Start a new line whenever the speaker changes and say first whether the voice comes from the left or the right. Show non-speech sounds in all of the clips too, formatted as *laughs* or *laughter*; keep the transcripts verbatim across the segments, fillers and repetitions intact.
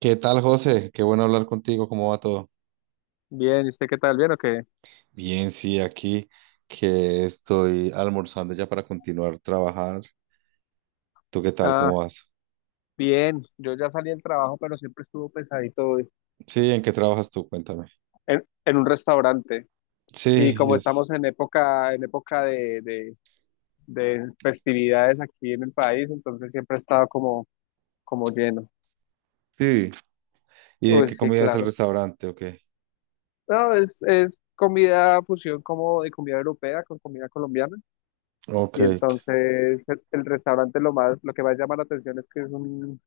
right: ¿Qué tal, José? Qué bueno hablar contigo. ¿Cómo va todo?
left: Bien, ¿y usted qué tal? ¿Bien o qué?
right: Bien, sí, aquí que estoy almorzando ya para continuar trabajar. ¿Tú qué tal?
left: Ah,
right: ¿Cómo vas?
left: bien, yo ya salí del trabajo, pero siempre estuvo pesadito hoy
right: Sí, ¿en qué trabajas tú? Cuéntame.
left: en, en un restaurante. Y
right: Sí,
left: como
right: es.
left: estamos en época, en época de, de, de festividades aquí en el país, entonces siempre ha estado como, como lleno.
right: Sí. ¿Y de
left: Uy,
right: qué
left: sí,
right: comida es el
left: claro.
right: restaurante? Ok.
left: No, es, es comida fusión como de comida europea con comida colombiana.
right: Ok,
left: Y
right: qu-
left: entonces el, el restaurante lo más, lo que más llama la atención es que es un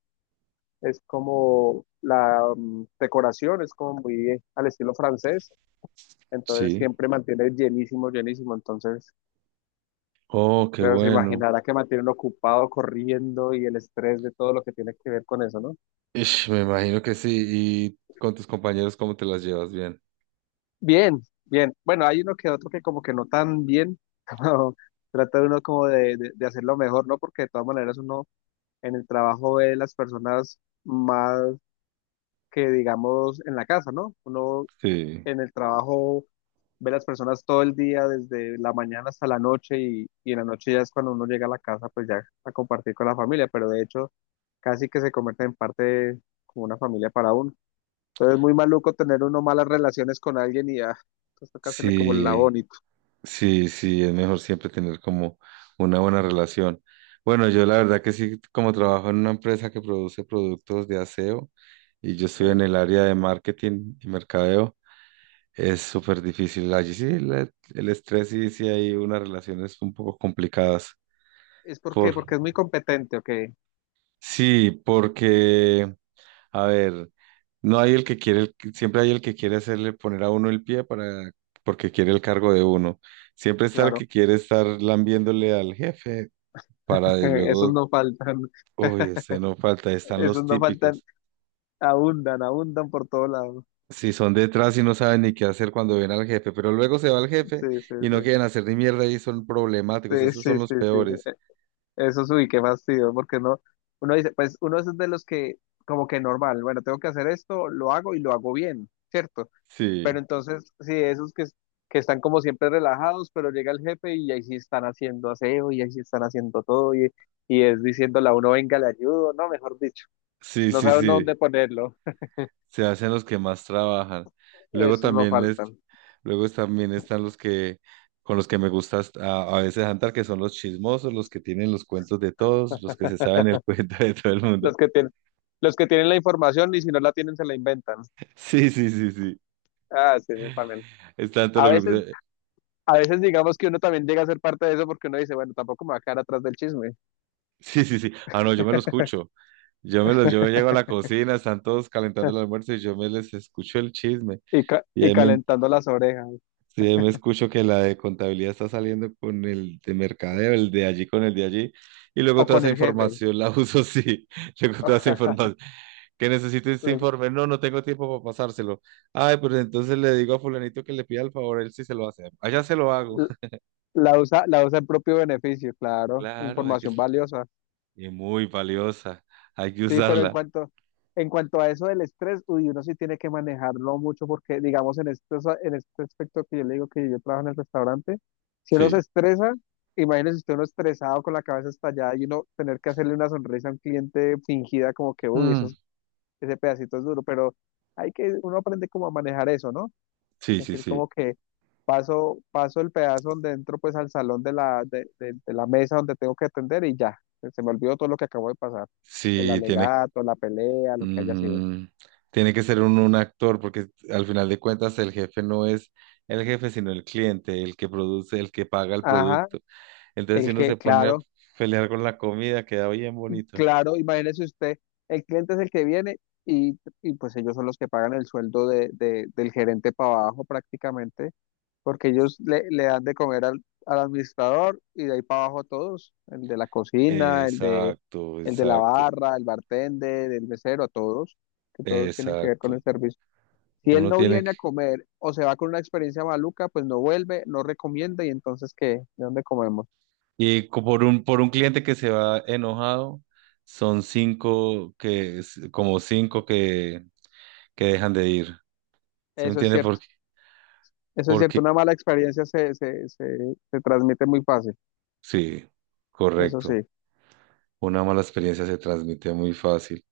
left: es como la mm, decoración es como muy eh, al estilo francés, entonces
right: sí.
left: siempre mantiene llenísimo, llenísimo, entonces,
right: Oh, qué
left: pero se
right: bueno.
left: imaginará que mantienen ocupado corriendo y el estrés de todo lo que tiene que ver con eso, ¿no?
right: Ish, me imagino que sí. ¿Y con tus compañeros cómo te las llevas bien?
left: Bien, bien, bueno, hay uno que otro que como que no tan bien, *laughs* como trata uno como de, de, de hacerlo mejor, ¿no? Porque de todas maneras uno en el trabajo ve las personas más que digamos en la casa, ¿no? Uno
right: Sí.
left: en el trabajo ve las personas todo el día, desde la mañana hasta la noche, y, y en la noche ya es cuando uno llega a la casa, pues ya a compartir con la familia, pero de hecho casi que se convierte en parte de- como una familia para uno. Entonces es muy maluco tener uno malas relaciones con alguien y ya, pues toca hacerle como el la
right: Sí.
left: bonito,
right: Sí, sí, es mejor siempre tener como una buena relación. Bueno, yo la verdad que sí, como trabajo en una empresa que produce productos de aseo y yo estoy
left: ¿sí?
right: en el área de marketing y mercadeo, es súper difícil. Allí sí, la- el estrés y sí sí hay unas relaciones un poco complicadas.
left: ¿Es por qué?
right: Por,
left: Porque es muy competente, ok,
right: sí, porque, a ver, no hay el que quiere, el- siempre hay el que quiere hacerle poner a uno el pie para, porque quiere el cargo de uno. Siempre está el
left: claro,
right: que quiere estar lambiéndole al jefe para de
left: *laughs* esos
right: luego,
left: no faltan,
right: uy, este no falta, están los
left: esos no faltan,
right: típicos.
left: abundan, abundan por todo lado,
right: Si son detrás y no saben ni qué hacer cuando ven al jefe, pero luego se va el
left: sí,
right: jefe
left: sí,
right: y no
left: sí.
right: quieren hacer ni mierda y son problemáticos,
left: Sí,
right: esos son
left: sí,
right: los
left: sí, sí.
right: peores.
left: Eso sí, qué fastidio, porque no, uno dice, pues uno es de los que como que normal, bueno, tengo que hacer esto, lo hago y lo hago bien, ¿cierto? Pero
right: Sí,
left: entonces, sí, esos que, que están como siempre relajados, pero llega el jefe y ahí sí están haciendo aseo y ahí sí están haciendo todo y, y es diciéndole a uno, venga, le ayudo, no, mejor dicho,
right: sí,
left: no
right: sí,
left: sabe uno
right: sí,
left: dónde ponerlo,
right: se hacen los que más trabajan. Luego
left: esos no
right: también es,
left: faltan.
right: Luego también están los que, con los que me gusta hasta- a, a veces andar, que son los chismosos, los que tienen los cuentos de todos, los que se saben el *laughs* cuento de todo el mundo.
left: Los que tienen, los que tienen la información y si no la tienen se la inventan.
right: Sí, sí, sí, sí.
left: Ah, sí, no, también.
right: Es tanto
left: A
right: los
left: veces
right: grupos.
left: a veces digamos que uno también llega a ser parte de eso porque uno dice, bueno, tampoco me va a quedar atrás del chisme
right: Sí, sí, sí. Ah, no, yo me lo escucho. Yo me los, yo llego a la cocina, están todos calentando el almuerzo y yo me les escucho el chisme.
left: y, ca-
right: Y
left: y
right: ahí me,
left: calentando las orejas
right: sí, ahí me escucho que la de contabilidad está saliendo con el de mercadeo, el de allí con el de allí. Y luego
left: o
right: toda
left: con
right: esa
left: el jefe.
right: información la *laughs* uso, sí. Luego toda esa
left: *laughs*
right: información. ¿Que necesito este
left: Le-
right: informe? No, no tengo tiempo para pasárselo. Ay, pues entonces le digo a fulanito que le pida el favor, él sí se lo hace. Allá se lo hago.
left: l-
right: *laughs*
left: La usa, la usa en propio beneficio, claro,
right: Claro, hay que...
left: información valiosa.
right: Y muy valiosa. Hay que
left: Sí, pero en
right: usarla.
left: cuanto, en cuanto a eso del estrés, uy, uno sí tiene que manejarlo mucho porque, digamos, en este, en este aspecto que yo le digo que yo trabajo en el restaurante, si uno se
right: Sí.
left: estresa, imagínese usted uno estresado con la cabeza estallada y uno tener que hacerle una sonrisa a un cliente fingida como que, uy, eso
right: Mm.
left: ese pedacito es duro, pero hay que, uno aprende como a manejar eso, ¿no?
right: Sí,
left: Es
right: sí,
left: decir, como
right: sí.
left: que paso, paso el pedazo donde entro pues al salón de la, de, de- de la mesa donde tengo que atender y ya, se me olvidó todo lo que acabo de pasar, el
right: Sí, tiene,
left: alegato, la pelea, lo que haya sido.
right: mm, Tiene que ser un, un actor, porque al final de cuentas el jefe no es el jefe, sino el cliente, el que produce, el que paga el
left: Ajá,
right: producto. Entonces, si
left: el
right: uno
left: que,
right: se pone a
left: claro,
right: pelear con la comida, queda bien bonito.
left: claro, imagínese usted, el cliente es el que viene y, y pues ellos son los que pagan el sueldo de, de- del gerente para abajo prácticamente. Porque ellos le, le dan de comer al, al administrador y de ahí para abajo todos, el de la cocina, el de,
right: Exacto,
left: el de la
right: exacto,
left: barra, el bartender, el mesero, todos, que todos tienen que ver con
right: exacto.
left: el servicio. Si él
right: Uno
left: no
right: tiene que...
left: viene a comer o se va con una experiencia maluca, pues no vuelve, no recomienda y entonces ¿qué? ¿De dónde comemos?
right: Y co- por un, por un cliente que se va enojado, son cinco que, como cinco que, que dejan de ir. ¿Se me
left: Eso es
right: entiende?
left: cierto,
right: Porque,
left: eso es cierto,
right: porque
left: una mala experiencia se, se, se, se transmite muy fácil,
right: sí,
left: eso sí.
right: correcto. Una mala experiencia se transmite muy fácil.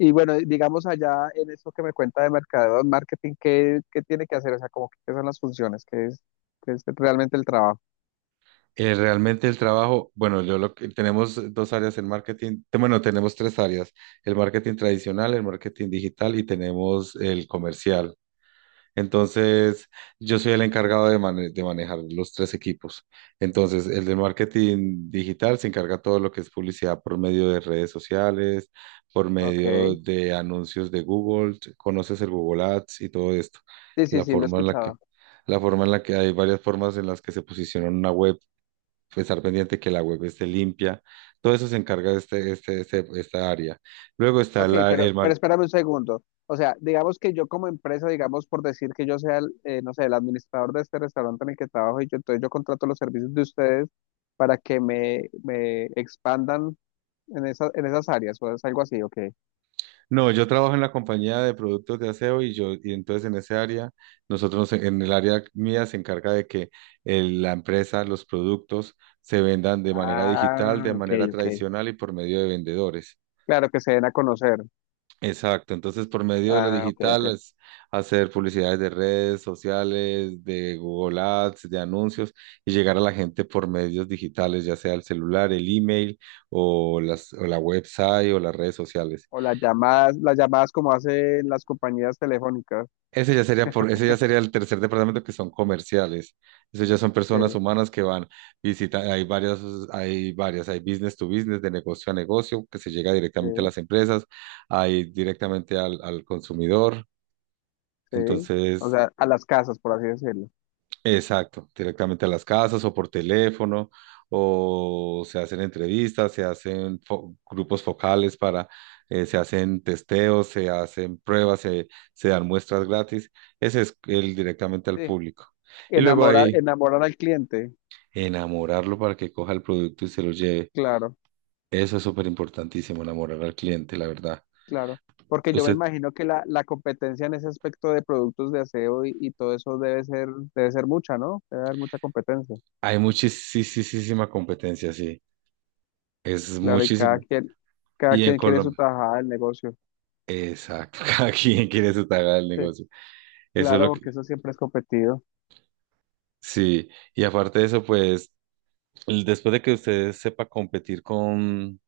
left: Y bueno, digamos allá en eso que me cuenta de mercadeo, marketing, ¿qué, qué tiene que hacer? O sea, como que, qué son las funciones, qué es, qué es realmente el trabajo.
right: Eh, realmente el trabajo, bueno, yo lo que tenemos dos áreas en marketing, te- bueno, tenemos tres áreas, el marketing tradicional, el marketing digital y tenemos el comercial. Entonces, yo soy el encargado de, mane- de manejar los tres equipos. Entonces, el de marketing digital se encarga todo lo que es publicidad por medio de redes sociales, por
left: Ok.
right: medio de anuncios de Google. Conoces el Google Ads y todo esto.
left: Sí, sí,
right: La
left: sí, lo he
right: forma en la que,
left: escuchado.
right: la forma en la que hay varias formas en las que se posiciona una web, pues, estar pendiente que la web esté limpia. Todo eso se encarga de este, este, este- esta área. Luego está
left: Ok,
right: la, el
left: pero, pero
right: marketing.
left: espérame un segundo. O sea, digamos que yo como empresa, digamos por decir que yo sea, el, eh, no sé, el administrador de este restaurante en el que trabajo y yo, entonces yo contrato los servicios de ustedes para que me, me expandan en esa- en esas áreas o es algo así, ok.
right: No, yo trabajo en la compañía de productos de aseo y yo, y entonces en ese área, nosotros en en el área mía se encarga de que el- la empresa, los productos se vendan de manera digital, de
left: Ah, ok,
right: manera
left: ok.
right: tradicional y por medio de vendedores.
left: Claro, que se den a conocer.
right: Exacto, entonces por medio de lo
left: Ah, ok, ok.
right: digital es hacer publicidades de redes sociales, de Google Ads, de anuncios y llegar a la gente por medios digitales, ya sea el celular, el email o las, o la website o las redes sociales.
left: O las llamadas, las llamadas como hacen las compañías telefónicas.
right: Ese ya sería por, ese ya sería el tercer departamento que son comerciales. Esos ya son
left: Sí,
right: personas humanas que van, visitan, hay varias, hay varias, hay business to business, de negocio a negocio, que se llega
left: sí,
right: directamente a las empresas, hay directamente al, al consumidor.
left: sí. O
right: Entonces,
left: sea, a las casas, por así decirlo.
right: exacto, directamente a las casas o por teléfono, o se hacen entrevistas, se hacen fo- grupos focales para, eh, se hacen testeos, se hacen pruebas, se, se dan muestras gratis. Ese es el directamente al
left: Sí.
right: público. Y luego
left: Enamorar,
right: ahí,
left: enamorar al cliente.
right: enamorarlo para que coja el producto y se lo lleve.
left: Claro,
right: Eso es súper importantísimo, enamorar al cliente, la verdad.
left: claro. Porque yo me
right: Usted,
left: imagino que la, la competencia en ese aspecto de productos de aseo y, y todo eso debe ser, debe ser mucha, ¿no? Debe haber mucha competencia.
right: hay muchísima competencia, sí, es
left: Claro, y cada
right: muchísimo.
left: quien, cada
right: Y en
left: quien quiere su
right: Colombia.
left: tajada del negocio.
right: Exacto, *laughs* cada quien quiere su taga del
left: Sí,
right: negocio. Eso es
left: claro,
right: lo que,
left: porque eso siempre es competido.
right: sí, y aparte de eso, pues, l- después de que usted sepa competir con,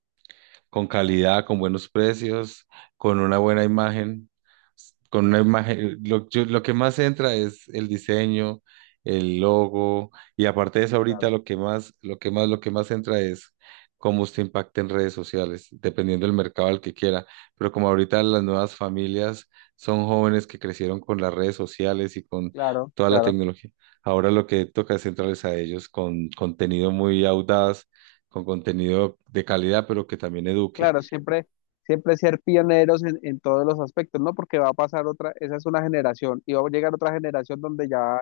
right: con calidad, con buenos precios, con una buena imagen, s- con una imagen, lo, yo- lo que más entra es el diseño, el logo, y aparte de eso ahorita
left: Claro,
right: lo que más, lo que más, lo que más entra es cómo usted impacta en redes sociales, dependiendo del mercado al que quiera. Pero como ahorita las nuevas familias son jóvenes que crecieron con las redes sociales y con
left: claro,
right: toda la
left: claro.
right: tecnología, ahora lo que toca es centrarles a ellos con contenido muy audaz con contenido de calidad, pero que también eduque.
left: Claro, siempre, siempre ser pioneros en, en todos los aspectos, ¿no? Porque va a pasar otra, esa es una generación, y va a llegar otra generación donde ya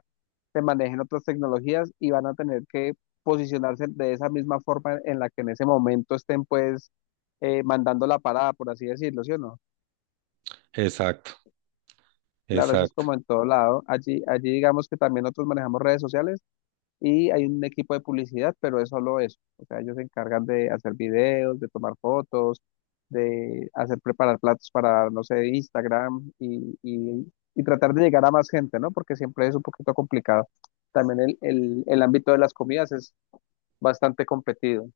left: se manejen otras tecnologías y van a tener que posicionarse de esa misma forma en la que en ese momento estén, pues, eh, mandando la parada, por así decirlo, ¿sí o no?
right: Exacto,
left: Claro, eso es
right: exacto.
left: como en todo lado. Allí, allí digamos que también nosotros manejamos redes sociales y hay un equipo de publicidad, pero es solo eso. O sea, ellos se encargan de hacer videos, de tomar fotos, de hacer preparar platos para, no sé, Instagram y, y- y tratar de llegar a más gente, ¿no? Porque siempre es un poquito complicado. También el, el- el ámbito de las comidas es bastante competido.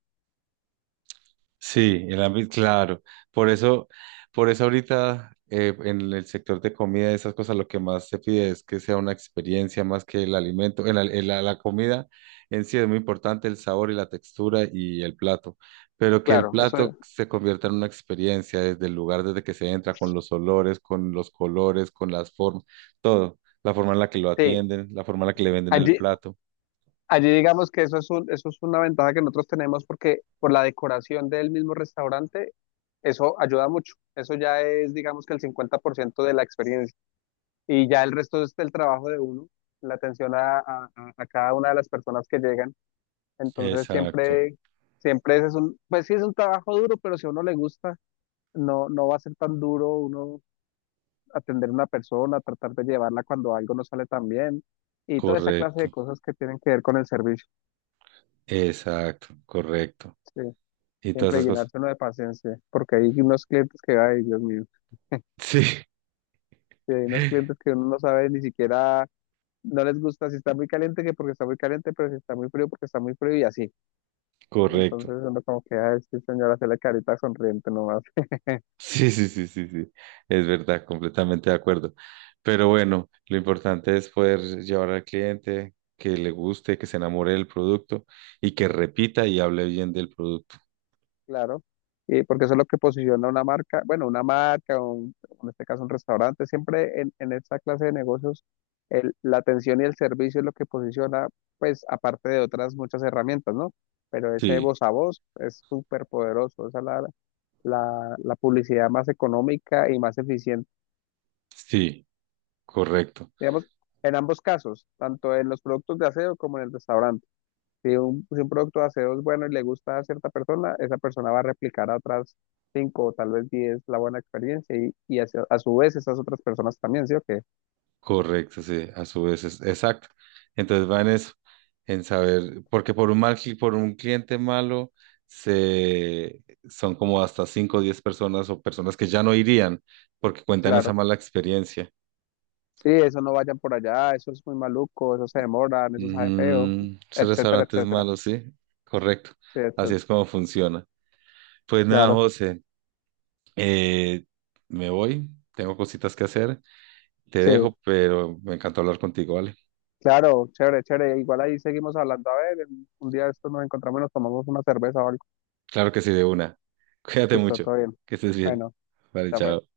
right: Sí, el ámbito, claro. Por eso, por eso ahorita eh, en el sector de comida y esas cosas, lo que más se pide es que sea una experiencia más que el alimento. El al- el- la, la comida en sí es muy importante, el sabor y la textura y el plato, pero que el
left: Claro, eso
right: plato se convierta en una experiencia desde el lugar desde que se entra, con los olores, con los colores, con las formas, todo. La forma en la que lo
left: sí.
right: atienden, la forma en la que le venden el
left: Allí,
right: plato.
left: allí digamos que eso es un- eso es una ventaja que nosotros tenemos porque por la decoración del mismo restaurante, eso ayuda mucho. Eso ya es, digamos que el cincuenta por ciento de la experiencia. Y ya el resto es el trabajo de uno, la atención a, a- a- a cada una de las personas que llegan. Entonces
right: Exacto,
left: siempre, siempre ese es un, pues sí es un trabajo duro, pero si a uno le gusta, no, no va a ser tan duro uno atender a una persona, tratar de llevarla cuando algo no sale tan bien y toda esa clase de
right: correcto,
left: cosas que tienen que ver con el servicio.
right: exacto, correcto.
left: Sí.
right: Y todas
left: Siempre
right: esas cosas.
left: llenarse uno de paciencia, porque hay unos clientes que, ay, Dios mío,
right: Sí,
left: sí, hay unos
right: *laughs*
left: clientes que uno no sabe ni siquiera, no les gusta si está muy caliente que porque está muy caliente, pero si está muy frío porque está muy frío y así.
right: correcto.
left: Entonces uno como que, ay, sí, señora, hace la carita sonriente nomás,
right: Sí, sí, sí, sí, sí. Es verdad, completamente de acuerdo. Pero bueno, lo importante es poder llevar al cliente que le guste, que se enamore del producto y que repita y hable bien del producto.
left: claro. Y porque eso es lo que posiciona una marca, bueno, una marca, un- en este caso un restaurante, siempre en, en esta clase de negocios, el- la atención y el servicio es lo que posiciona, pues aparte de otras muchas herramientas, ¿no? Pero ese
right: Sí,
left: voz a voz es súper poderoso, esa es la, la, la publicidad más económica y más eficiente,
right: sí, correcto.
left: digamos, en ambos casos, tanto en los productos de aseo como en el restaurante. Si un, si un producto de aseo es bueno y le gusta a cierta persona, esa persona va a replicar a otras cinco o tal vez diez la buena experiencia y, y hacia- a su vez esas otras personas también, ¿sí o qué?
right: Correcto, sí, a su vez es exacto. Entonces va en eso, en saber, porque por un mal, cli- por un cliente malo, se, son como hasta cinco o diez personas o personas que ya no irían porque cuentan esa
left: Claro.
right: mala experiencia.
left: Sí, eso no vayan por allá, eso es muy maluco, eso se demoran, eso sabe feo,
right: Ujú, esos
left: etcétera,
right: restaurantes
left: etcétera.
right: malos, sí, correcto.
left: Sí,
right: Así
left: etcétera.
right: es como funciona. Pues nada,
left: Claro,
right: José, eh, me voy, tengo cositas que hacer, te
left: sí,
right: dejo, pero me encantó hablar contigo, ¿vale?
left: claro, chévere, chévere. Igual ahí seguimos hablando. A ver, en- un día de estos nos encontramos y nos tomamos una cerveza o algo.
right: Claro que sí, de una. *laughs* Cuídate
left: Listo,
right: mucho.
left: todo bien.
right: Que estés bien.
left: Bueno,
right: Vale,
left: ya fue.
right: chao.